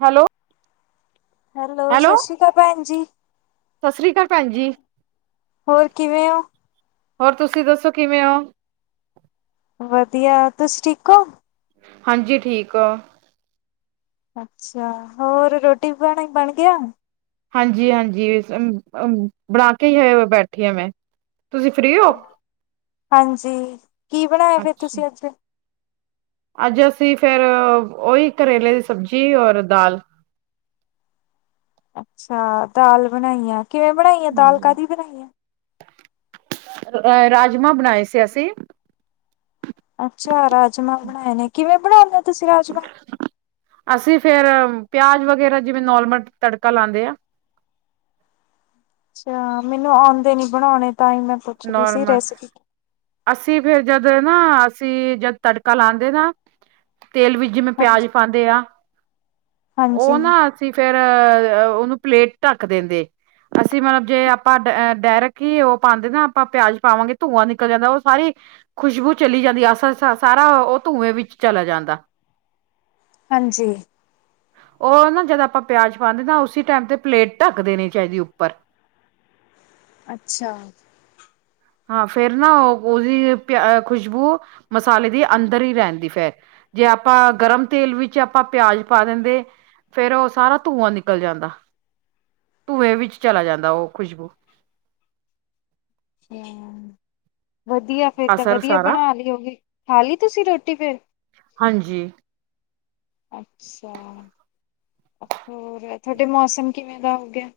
Hello hello ਸਤਿ ਸ੍ਰੀ ਅਕਾਲ ਭੈਣ ਜੀ ਸਤਿ ਸ੍ਰੀ ਅਕਾਲ ਭੈਣ ਜੀ ਹੋਰ ਕਿਵੇਂ ਹੋ? ਹੋਰ ਤੁਸੀਂ ਦੱਸੋ ਕਿਵੇਂ ਹੋ? ਵਧੀਆ ਤੁਸੀਂ ਠੀਕ ਹੋ? ਹਾਂਜੀ ਠੀਕ ਆ। ਅੱਛਾ, ਹੋਰ ਰੋਟੀ ਪਾਣੀ ਬਣ ਗਿਆ? ਹਾਂਜੀ, ਹਾਂਜੀ ਬਣਾ ਕੇ ਹੀ ਹੈ ਬੈਠੀ ਆ ਮੈਂ। ਤੁਸੀਂ ਫ੍ਰਰੀ ਹੋ ਹਾਂਜੀ ਕੀ ਬਣਾਇਆ ਫਿਰ ਅੱਛਾ ਤੁਸੀਂ ਅੱਜ? ਅੱਜ ਅਸੀਂ ਫਿਰ ਓਹੀ ਕਰੇਲੇ ਦੀ ਸਬਜ਼ੀ ਔਰ ਦਾਲ । ਅੱਛਾ ਦਾਲ ਬਣਾਈ ਆ। ਕਿਵੇਂ ਬਣਾਈ ਆ ਦਾਲ ਹਾਂਜੀ, ਕਾਹਦੀ ਬਣਾਈ ਆ? ਰਾਜਮਾਂ ਬਣਾਏ ਸੀ ਅਸੀਂ । ਅੱਛਾ ਰਾਜਮਾਂ ਬਣਾਏ ਨੇ ਕਿਵੇਂ? ਬਣਾਉਂਦੇ ਹੋ ਤੁਸੀਂ ਰਾਜਮਾਂ? ਅਸੀਂ ਫੇਰ ਪਿਆਜ ਵਗੈਰਾ ਜਿਵੇਂ ਨੋਰਮਲ ਤੜਕਾ ਲਾਉਂਦੇ ਆ। ਅੱਛਾ ਮੈਨੂੰ ਆਉਂਦੇ ਨਹੀਂ । ਬਣਾਉਣੇ ਤਾਂ ਹੀ ਮੈਂ ਪੁੱਛਦੀ ਸੀ ਨੋਰਮਲ ਰੈਸਪੀ ਅਸੀਂ ਫਿਰ ਜਦੋਂ । ਨਾ, ਅਸੀਂ ਜਦ ਤੜਕਾ ਲਗਾਉਂਦੇ ਨਾ। ਤੇਲ ਵਿੱਚ ਜਿਵੇਂ ਪਿਆਜ ਹਾਂਜੀ ਪਾਉਂਦੇ ਆ ਹਾਂਜੀ ਉਹ ਨਾ ਅਸੀਂ ਫਿਰ । ਉਹਨੂੰ ਪਲੇਟ ਢੱਕ ਦਿੰਦੇ ਅਸੀਂ ਮਤਲਬ ਜੇ ਆਪਾਂ ਡਾਇਰਕ ਹੀ ਉਹ ਪਾਉਂਦੇ ਨਾ [unintelligible] ਆਪਾਂ ਪਿਆਜ ਪਾਵਾਂਗੇ ਧੂੰਆਂ ਨਿਕਲ ਜਾਂਦਾ ਉਹ ਸਾਰੀ ਖੁਸ਼ਬੂ ਚਲੀ ਜਾਂਦੀ ਸ ਸ ਸਾਰਾ ਉਹ ਧੂੰਏ ਵਿੱਚ ਚਲਾ ਜਾਂਦਾ। ਹਾਂਜੀ। ਉਹ ਨਾ ਜਦ ਆਪਾਂ ਪਿਆਜ ਪਾਉਣੇ ਨਾ ਉਸੀ ਟਾਈਮ ਤੇ ਪਲੇਟ ਢੱਕ ਦੇਣੀ ਚਾਹੀਦੀ ਉੱਪਰ। ਅੱਛਾ। ਹਾਂ ਫੇਰ ਨਾ ਉਹ ਉਹਦੀ ਪਿਆ ਖੁਸ਼ਬੂ ਮਸਾਲੇ ਦੀ ਅੰਦਰ ਹੀ ਰਹਿੰਦੀ ਫੇਰ ਜੇ ਆਪਾਂ ਗਰਮ ਤੇਲ ਵਿੱਚ ਆਪਾਂ ਪਿਆਜ ਪਾ ਦਿੰਦੇ ਫੇਰ ਉਹ ਸਾਰਾ ਧੂੰਆਂ ਨਿਕਲ ਜਾਂਦਾ ਧੂੰਏ ਵਿੱਚ ਚਲਾ ਜਾਂਦਾ ਉਹ ਖੁਸ਼ਬੂ। ਹੂੰ। [unintelligible] [unintelligible] ਵਧੀਆ ਫਿਰ ਤਾਂ ਅਸਰ ਵਧੀਆ ਸਾਰਾ ਬਣਾ ਲਈ ਹੋਗੀ ਖਾ ਲਈ ਤੁਸੀਂ ਰੋਟੀ ਫਿਰ ਹਾਂਜੀ ਅੱਛਾ। ਹੋਰ ਤੁਹਾਡੇ ਮੌਸਮ ਕਿਵੇਂ ਦਾ ਹੋ ਗਿਆ। [unintelligible]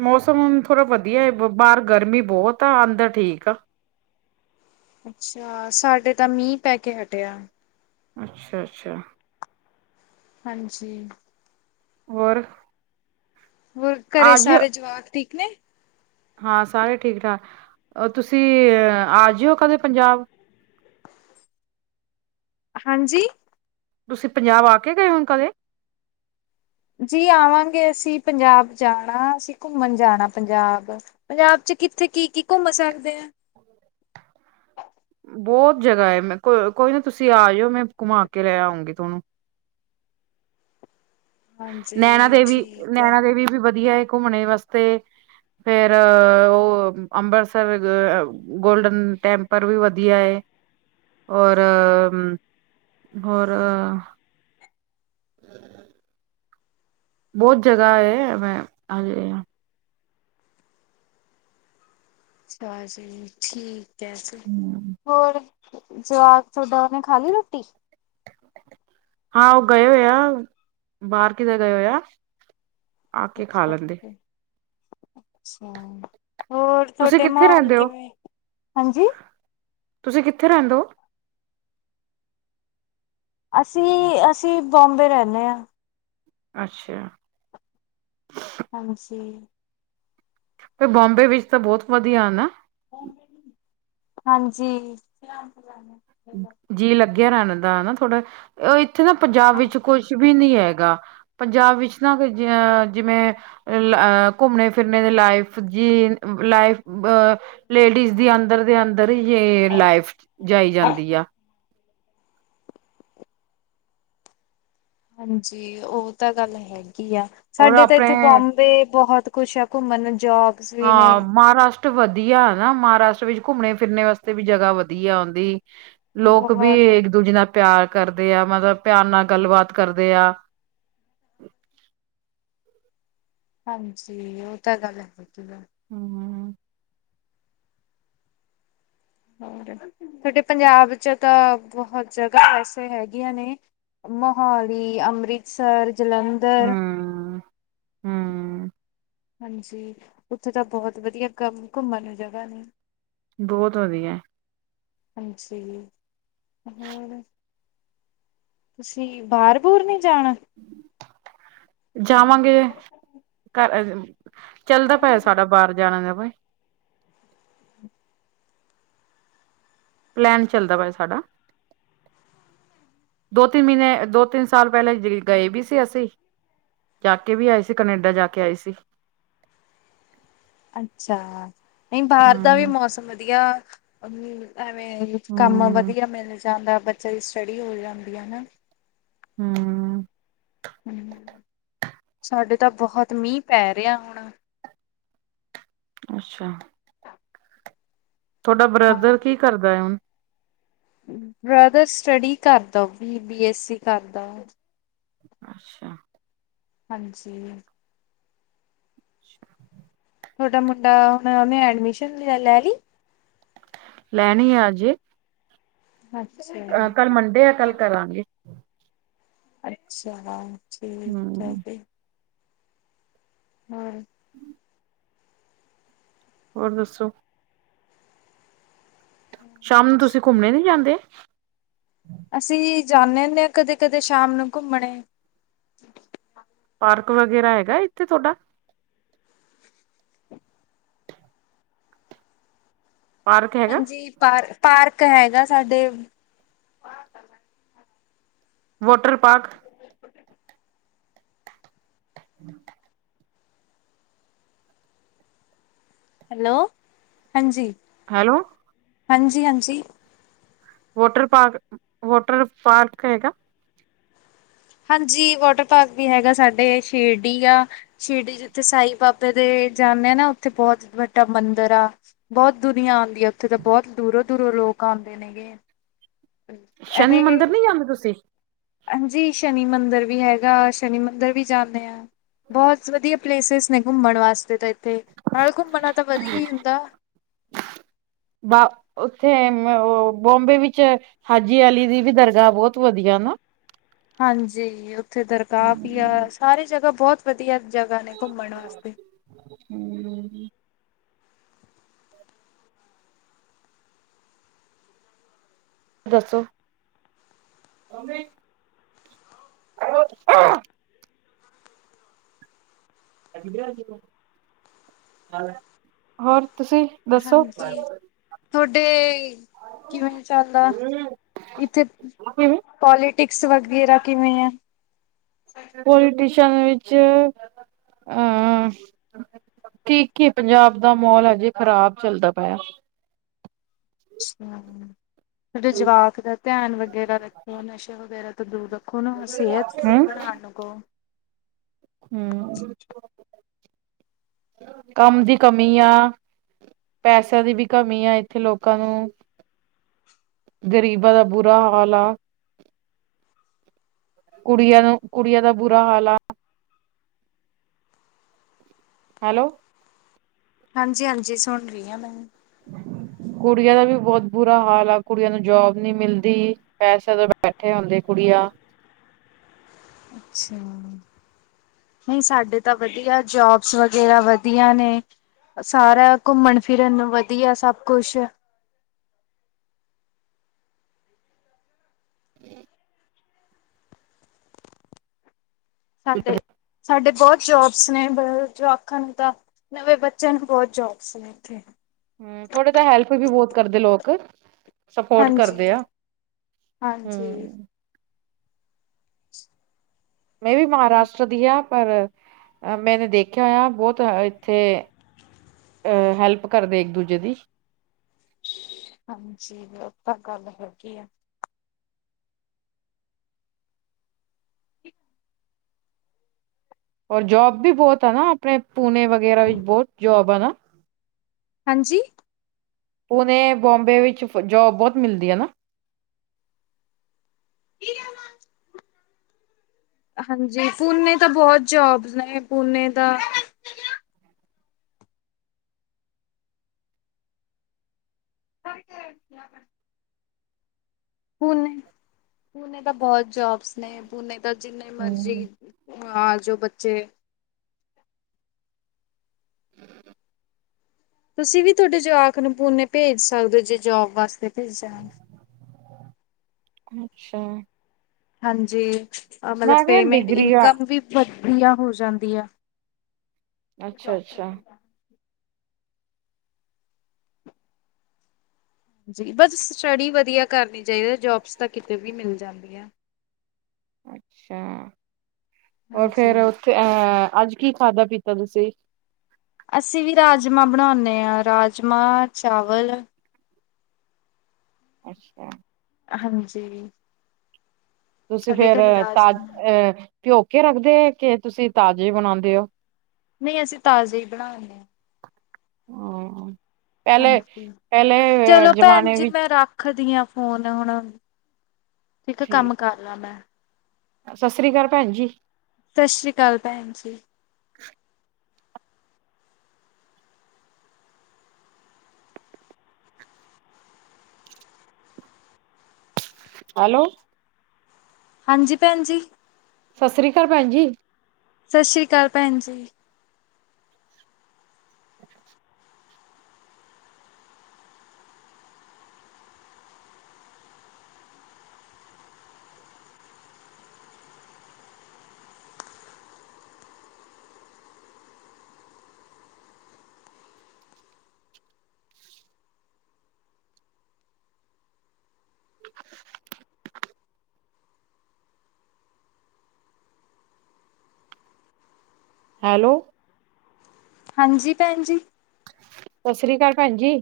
ਮੌਸਮ ਹੁਣ ਥੋੜਾ ਵਧੀਆ ਹੈ ਬਾਹਰ ਗਰਮੀ ਬਹੁਤ ਆ ਅੰਦਰ ਠੀਕ ਆ। ਅੱਛਾ ਸਾਡੇ ਤਾਂ ਮੀਂਹ ਪੈ ਕੇ ਹਟਿਆ। ਅੱਛਾ ਅੱਛਾ। ਹਾਂਜੀ। ਹੋਰ। ਹੋਰ ਘਰੇ ਆ ਜਾਇਓ ਸਾਰੇ ਜਵਾਕ ਠੀਕ। ਕਿਵੇ । [unintelligible] ਹਾਂ ਸਾਰੇ ਠੀਕ ਠਾਕ ਏ ਤੁਸੀਂ ਆ ਜਾਇਓ ਕਦੇ ਪੰਜਾਬ। ਹਾਂਜੀ। ਤੁਸੀਂ ਪੰਜਾਬ ਆ ਕੇ ਗਏ ਹੋ ਹੁਣ ਕਦੇ। ਜੀ ਆਵਾਂਗੇ ਅਸੀਂ ਪੰਜਾਬ ਜਾਣਾ ਅਸੀਂ ਘੁੰਮਣ ਜਾਣਾ ਪੰਜਾਬ ਪੰਜਾਬ ਚ ਕਿੱਥੇ ਕੀ ਕੀ ਘੁੰਮ ਸਕਦੇ ਹਾ। ਬਹੁਤ ਜਗ੍ਹਾ ਹੈ ਮੈਂ ਕੋ ਕੋਈ ਨਾ ਤੁਸੀਂ ਆ ਜਾਇਓ ਮੈਂ ਘੁਮਾ ਕੇ ਲੈ ਆਉਂਗੀ ਤੁਹਾਨੂੰ। ਨੈਣਾ ਹਾਂਜੀ ਦੇਵੀ ਠੀਕ ਹੈ ਨੈਣਾ ਦੇਵੀ ਵੀ। ਵਧੀਆ ਘੁੰਮਣੇ ਵਾਸਤੇ ਫੇਰ ਉਹ ਅੰਮ੍ਰਿਤਸਰ ਗੋਲਡਨ ਟੈਂਪਲ ਵੀ ਵਧੀਆ ਹੈ ਔਰ ਹੋਰ। ਬਹੁਤ ਜਗ੍ਹਾ ਹੈ ਮੈਮ ਹਾਂਜੀ। ਅੱਛਾ ਜੀ ਠੀਕ। ਵੈਸੇ ਹਮ ਹੋਰ। ਜਵਾਕ ਥੋੜੀਆ ਨੇ ਖਾ ਲਈ ਰੋਟੀ। [unintelligible] ਹਾਂ ਉਹ ਗਏ ਹੋਏ ਆ ਬਾਹਰ ਕਿਤੇ ਗਏ ਹੋਏ ਆ। ਆ ਕੇ ਖਾ ਅੱਛਾ ਲੈਂਦੇ। ਅੱਛਾ ਅੱਛਾ। ਹੋਰ ਤੁਸੀਂ ਤੁਹਾਡੇ ਕਿੱਥੇ ਮਾਹੌਲ ਰਹਿੰਦੇ ਹੋ ਕਿਵੇਂ ਹਾਂਜੀ। ਤੁਸੀਂ ਕਿੱਥੇ ਰਹਿੰਦੇ ਹੋ? ਅਸੀਂ ਅਸੀਂ ਬਾਮਬੇ ਰਹਿਣੇ ਹਾਂ। ਅੱਛਾ। ਹਾਂਜੀ। ਫੇਰ ਬਾਮਬੇ ਵਿੱਚ ਤਾਂ ਬਹੁਤ ਵਧੀਆ ਨਾ। ਭੈਣ ਜੀ। [unintelligible] ਹਾਂਜੀ। ਜੀ ਲੱਗ । ਲੱਗਿਆ ਰਹਿਣ ਦਾ ਹਨਾ ਥੋੜਾ ਉਹੀ। [unintelligible] ਇੱਥੇ ਨਾ ਪੰਜਾਬ ਹਾਂ- ਵਿੱਚ ਕੁਛ ਵੀ ਨਹੀ ਹੈ। ਹੈਗਾ ਪੰਜਾਬ ਵਿੱਚ ਨਾ ਜਿਵੇਂ ਘੁੰਮਣੇ ਫਿਰਨ ਦੀ ਲਾਈਫ ਜੀ ਲਾਈਫ ਅ। ਲੇਡੀਜ਼ ਦੀ ਅੰਦਰ ਦੇ ਅੰਦਰ ਯੇ ਲਾਈਫ ਜਾਈ ਜਾਂਦੀ। ਹਾਂਜੀ, ਉਹ ਤਾਂ ਗੱਲ ਹੈਗੀ। ਕੀ ਆ ਔਰ ਸਾਡੇ ਤਾਂ ਇੱਥੇ ਆਪਣੇ ਬੋਬੇ ਬਹੁਤ ਕੁਛ ਆ ਘੁੰਮਣ ਜੋਬਸ ਵੀ ਨੇ ਹਾਂ ਮਹਾਰਾਸ਼ਟ ਤੇ ਵਧੀਆ ਨਾ ਮਹਾਰਾਸ਼ਟਰ ਵਿੱਚ ਘੁੰਮੇ ਫਿਰਨ ਵਾਸਤੇ ਵੀ ਜਗਾ ਵਧੀਆ ਆਉਂਦੀ। ਲੋਕ ਵੀ ਬਹੁਤ ਇੱਕ ਦੂਜੇ ਦਾ ਪਿਆਰ ਕਰਦੇ ਆ ਮਤਲਬ ਪਿਆਰ ਨਾਲ ਗੱਲਬਾਤ ਕਰਦੇ ਆ ਹਾਂਜੀ ਉਹ ਤਾਂ ਗੱਲ ਹੇਗੀ ਆ। ਹੁੰ, ਹੁੰ ਹੋ ਤੁਹਾਡੇ ਪੰਜਾਬ ਚ ਤਾਂ ਬਹੁਤ ਜਗ੍ਹਾ ਵੈਸੇ ਹੈਗੀਆਂ ਨੇ ਮੋਹਾਲੀ ਅੰਮ੍ਰਿਤਸਰ ਜਲੰਧਰ ਹੂੰ। ਹਾਂਜੀ, ਉੱਥੇ ਤਾਂ ਬਹੁਤ ਵਧੀਆ ਘਮ ਘੁੰਮਣ ਨੂੰ ਜਗ੍ਹਾ ਨੇ ਬਹੁਤ ਵਧੀਆ ਏ ਹਾਂਜੀ ਹੋਰ ਤੁਸੀਂ ਬਾਹਰ ਬੂਰ ਨੀ ਜਾਣਾ ਜਾਵਾਂਗੇ ਘਰ ਚੱਲਦਾ ਪੈ ਸਾਡਾ ਬਾਹਰ ਜਾਣਾ ਦਾ ਬਾਈ ਪਲੈਨ ਚੱਲਦਾ ਪਿਆ ਸਾਡਾ ਦੋ ਤਿੰਨ ਮਹੀਨੇ ਦੋ ਤਿੰਨ ਸਾਲ ਪਹਿਲਾਂ ਗਏ ਵੀ ਸੀ ਅਸੀਂ ਜਾ ਕੇ ਵੀ ਆਏ ਸੀ ਕੈਨੇਡਾ ਜਾ ਕੇ ਆਏ ਸੀ। ਅੱਛਾ ਨਹੀਂ ਬਾਹਰ ਦਾ ਵੀ ਹਮ ਮੌਸਮ ਵਧੀਆ ਏ [unintelligible] ਐਵੇਂ ਕੰਮ ਹਮ ਵਧੀਆ ਮਿਲ ਜਾਂਦਾ ਬੱਚਿਆਂ ਦੀ ਸਟੱਡੀ ਹੋ ਜਾਂਦੀ ਹੈ ਨਾ ਹੂੰ ਸਾਡੇ ਤਾਂ ਬਹੁਤ ਮੀਂਹ ਪੈ ਰਿਹਾ ਹੁਣ ਅੱਛਾ। ਤੁਹਾਡਾ ਬ੍ਰਦਰ ਹਾਂ। ਕੀ ਕਰਦਾ ਹੈ ਹੁਣ ਬ੍ਰਦਰ ਸਟੱਡੀ ਕਰਦਾ ਉਹ ਵੀ ਬੀ ਐਸਸੀ ਕਰਦਾ। ਅੱਛਾ। ਹਾਂਜੀ। ਅੱਛਾ। ਤੁਹਾਡਾ ਮੁੰਡਾ ਹੁਣ ਉਹਨੇ ਐਡਮਿਸ਼ਨੈ ਲੈ ਲਈ। ਲੈਣੀ ਆ ਹਜੇ ਅੱਛਾ, ਅਹ ਕੱਲ ਮੰਡੇ ਆ ਕੱਲ ਕਰਾਂਗੇ। ਅੱਛਾ, ਠੀਕ ਹੈ ਹਮ ਫਿਰ ਹੂੰ, ਹੂੰ, ਹੋਰ ਦੱਸੋ? ਸ਼ਾਮ ਨੂੰ ਤੁਸੀਂ ਘੁੰਮਣੇ ਨੀ ਜਾਂਦੇ। ਅਸੀਂ ਜਾਂਦੇ ਹੁੰਦੇ ਹਾਂ ਕਦੇ-ਕਦੇ ਸ਼ਾਮ ਨੂੰ ਘੁੰਮਣੇ ਪਾਰਕ ਵਗੈਰਾ ਹੈਗਾ ਇੱਥੇ ਤੁਹਾਡਾ? ਪਾਰਕ ਹੈਗਾ ਹਾਂਜੀ, ਪਾਰ ਪਾਰਕ ਹੈਗਾ ਸਾਡੇ। Water park. ਹੂੰ, ਹੈਲੋ, ਹਾਂਜੀ। ਹੈਲੋ, ਹਾਂਜੀ-ਹਾਂਜੀ। ਵਾਟਰ ਪਾਰਕ ਵਾਟਰ ਪਾਰਕ ਹੈਗਾ। ਹਾਂਜੀ ਵਾਟਰ ਪਾਰਕ ਵੀ ਹੈਗਾ ਸਾਡੇ ਸ਼ਿਰਡੀ ਆ ਸ਼ਿਰਡੀ ਜਿੱਥੇ ਸਾਈ ਬਾਬੇ ਦੇ ਜਾਂਦੇ ਆ ਨਾ ਉੱਥੇ ਬਹੁਤ ਵੱਡਾ ਮੰਦਿਰ ਆ ਬਹੁਤ ਦੁਨੀਆਂ ਆਉਂ ਉੱਥੇ ਤਾਂ ਬਹੁਤ ਦੂਰੋਂ ਧੂਰੋਂ ਲੋਕ ਆਦੇ ਨੇ ਗੇ। ਸ਼ਨੀ ਮੰਦਿਰ ਨਹੀਂ ਜਾਂਦੇ ਤੁਸੀਂ। ਹਾਂਜੀ ਸ਼ਨੀ ਮੰਦਰ ਵੀ ਹੈਗਾ ਸ਼ਨੀ ਮੰਦਿਰ ਵੀ ਜਾਂਨੇ ਹਾਂ। ਬਹੁਤ ਵਧੀਆ। ਪਲੇਸਿਸ ਨੇ ਘੁੰਮਣ ਵਾਸਤੇ ਤਾਂ ਤੇ ਨਾਲੇ ਘੁੰਮਣ ਤਾਂ ਵਧੀਆ ਹੀ ਹੁੰਦਾ। ਥੇ ਬੋਬੇ ਵਿੱਚ ਹਾਜੀ ਆਲੀ ਦੀ ਵੀ ਦਰਗਾਹ ਬਹੁਤ ਵਧੀਆ ਨਾ। ਹਾਂਜੀ ਉੱਥੇ ਦਰਗਾਹ ਵੀ ਆ ਸਾਰੀ ਜਗ੍ਹਾ ਬਹੁਤ ਵਧੀਆ। ਜਗ੍ਹਾ ਨੇ ਘੁੰਮਣ ਵਾਸਤੇ ਹੂੰ, ਦੱਸੋ। ਉਹਵੇ [unintelligible] ਹੋਰ? ਤੁਸੀਂ ਦੱਸੋ ਹਾਂਜੀ ਕਿਵੇਂ ਤੁਹਾਡੇ ਕਿਵੇਂ ਚੱਲਦਾ ਇੱਥੇ ਪੋਲੀਟਿਕਸ ਵਗੈਰਾ ਕਿਵੇਂ ਆ। [unintelligible] ਵਿੱਚ ਅਹ ਠੀਕ ਹੀ ਪੰਜਾਬ ਦਾ ਮਾਹੌਲ ਹਜੇ ਖ਼ਰਾਬ ਚੱਲਦਾ ਪਿਆ। ਹੂੰ, ਜਵਾਕ ਦਾ ਧਿਆਨ ਵਗੈਰਾ ਰੱਖੋ ਨਸ਼ੇ ਵਗੈਰਾ ਤੋਂ ਦੂਰ ਰੱਖੋ ਸਿਹਤ ਸੁਹਿਤ ਬਣਾਣ ਨੂੰ ਕਹੋ। ਹੂੰ, ਕੰਮ ਦੀ ਕਮੀ ਆ ਪੈਸਿਆਂ ਦੀ ਵੀ ਕਮੀ ਆ ਇੱਥੇ ਲੋਕਾਂ ਨੂੰ ਗਰੀਬਾਂ ਦਾ ਬੁਰਾ ਹਾਲ ਆ ਕੁੜੀਆਂ ਨੂੰ ਕੁੜੀਆਂ ਦਾ ਬੁਰਾ ਹਾਲ ਆ। ਹੈਲੋ। ਹਾਂਜੀ ਹਾਂਜੀ ਸੁਣ ਰਹੀ ਹਾਂ ਮੈ ਕੁੜੀਆਂ ਦਾ ਵੀ ਬਹੁਤ ਬੁਰਾ ਹਾਲ ਆ ਕੁੜੀਆਂ ਨੂੰ ਜੋਬ ਨੀ ਮਿਲਦੀ ਪੈਸੇ ਤੋਂ ਬੈਠੇ ਹੁੰਦੇ ਕੁੜੀਆਂ। ਅੱਛਾ ਨਹੀਂ ਸਾਡੇ ਤਾਂ ਵਧੀਆ ਜੋਬਸ ਵਗੈਰਾ ਵਧੀਆ ਨੇ ਸਾਰਾ ਘੁੰਮਣ ਫਿਰਨ ਵਧੀਆ ਸਭ ਕੁਛ। ਹੂੰ ਸਾਡੇ ਸਾਡੇ ਬਹੁਤ ਜੋਬ ਨੇ ਜੋ ਆਖਣ ਤਾਂ ਨਵੇਂ ਬੱਚਿਆਂ ਨੂੰ ਬਹੁਤ ਜੋਬਸ ਨੇ ਇੱਥੇ। ਹੂੰ ਥੋੜੇ ਤਾਂ ਹੈਲਪ ਵੀ ਬਹੁਤ ਕਰਦੇ ਲੋਕ। ਸਪੋਰਟ ਕਰਦੇ ਆ ਹੂੰ ਹਾਂਜੀ-ਹਾਂਜੀ। ਮੈਂ ਵੀ ਮਹਾਰਾਸ਼ਟਰ ਦੀ ਆ। ਪਰ ਮੈਨੇ ਦੇਖਿਆ ਹੋਇਆ ਬਹੁਤ ਇੱਥੇ ਅਹ ਹੈਲਪ ਕਰਦੇ ਇੱਕ ਦੂਜੇ ਦੀ। ਹਾਂਜੀ ਤਾਂ ਗੱਲ ਹੈਗੀ ਆ। ਔਰ ਜੋਬ ਵੀ ਬਹੁਤ ਆ ਨਾ ਆਪਣੇ ਪੂਣੇ ਵਗੈਰਾ ਵਿੱਚ ਬਹੁਤ ਜੋਬ ਨਾ। ਹਾਂਜੀ। ਪੂਣੇ ਬੋਬੇ ਵਿੱਚ ਜੋਬ ਬਹੁਤ ਮਿਲਦੀ ਹੈ ਨਾ। [unintelligible] ਹਾਂਜੀ ਪੂਨੇ ਦਾ ਬਹੁਤ ਜੋਬਸ ਨੇ ਪੂਨੇ ਦਾ [unintelligible] ਪੂਣੇ ਪੂਣੇੇ ਦਾ ਬਹੁਤ ਜੋਬਸ ਨੇ ਪੂਣੇ ਜਿੰਨੇ ਮਰਜ਼ੀ ਹਮ ਹਾਂ ਜੋ ਬੱਚੇ [unintelligible] ਤੁਸੀਂ ਵੀ ਤੁਹਾਡੇ ਜਵਾਕ ਨੂੰ ਪੂਨੇ ਭੇਜ ਸਕਦੇ ਹੋ ਜੇ ਜੋਬ ਵਾਸਤੇ ਭੇਜਣਾ। ਅੱਛਾ। ਹਾਂਜੀ। ਮਤਲਬ ਮੈਂ ਕਿਹਾ ਪੇਮੈਂਟ ਡਿਗਰੀ ਆ ਇਨਕਮ ਵੀ ਹੋ ਜਾਂਦੀਆ। ਅੱਛਾ ਅੱਛਾ [unintelligible] ਬਸ ਸਟੱਡੀ ਵਧੀਆ ਕਰਨੀ ਚਾਹੀਦਾ ਜੋਬਸ ਤਾਂ ਕਿਤੇ ਵੀ ਮਿਲ ਜਾਂਦੀ ਆ। ਅੱਛਾ ਹੋਰ ਹਾਂਜੀ। ਫੇਰ ਉੱਥੇ ਆ ਅੱਜ ਕੀ ਖਾਧਾ ਪੀਤਾ ਤੁਸੀਂ। ਅਸੀਂ ਵੀ ਰਾਜਮਾਂ ਬਣਾਉਂਦੇ ਹਾਂ ਰਾਜਮਾਂ, ਚਾਵਲ। ਅੱਛਾ। ਹਾਂਜੀ। ਤੁਸੀਂ ਸਾਡੇ ਫੇਰ ਘਰੇ ਤਾਜ ਰਾਜਮਾਂ ਅਹ ਭਿਓਕੇ ਰੱਖਦੇ ਕਿ ਤੁਸੀਂ ਤਾਜ਼ੇ ਬਣਾਉਂਦੇ ਹੋ। ਨਹੀਂ ਅਸੀਂ ਤਾਜ਼ੇ ਹੀ ਬਣਾਨੇ ਆ। ਹਾਂ। ਪਹਿਲੇ ਹਾਂਜੀ ਪਹਿਲੇ ਅ, ਚਲੋ ਭੈਣ ਜ਼ਮਾਨੇ ਜੀ ਵਿੱਚ ਮੈਂ ਰੱਖਦੀ ਹਾਂ ਫੋਨ ਹੁਣ। ਠੀਕ ਆ ਕੰਮ ਕਰ ਲਾ ਮੈਂ। ਸਤਿ ਸ੍ਰੀ ਅਕਾਲ ਭੈਣ ਜੀ। ਸਤਿ ਸ੍ਰੀ ਅਕਾਲ ਭੈਣ ਜੀ। ਹੈਲੋ। ਹਾਂਜੀ ਭੈਣ ਜੀ। ਸਤਿ ਸ੍ਰੀ ਅਕਾਲ ਭੈਣ ਜੀ। ਸਤਿ ਸ੍ਰੀ ਅਕਾਲ ਭੈਣ ਜੀ। [inaudible] [inaudible] ਹੈਲੋ ਹਾਂਜੀ ਭੈਣ ਜੀ। ਸਤਿ ਸ੍ਰੀ ਅਕਾਲ ਭੈਣ ਜੀ।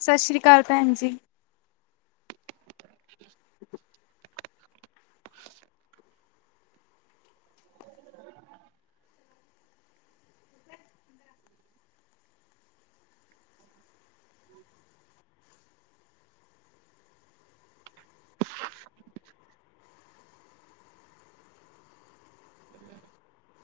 ਸਤਿ ਸ੍ਰੀ ਅਕਾਲ ਭੈਣ ਜੀ [unintelligible]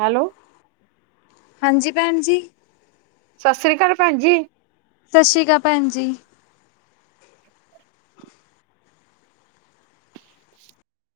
ਹੈਲੋ ਹਾਂਜੀ ਭੈਣ ਜੀ। ਸਤਿ ਸ੍ਰੀ ਅਕਾਲ ਭੈਣ ਜੀ ਸਤਿ ਸ਼੍ਰੀ ਅਕਾਲ ਭੈਣ ਜੀ [inaudible]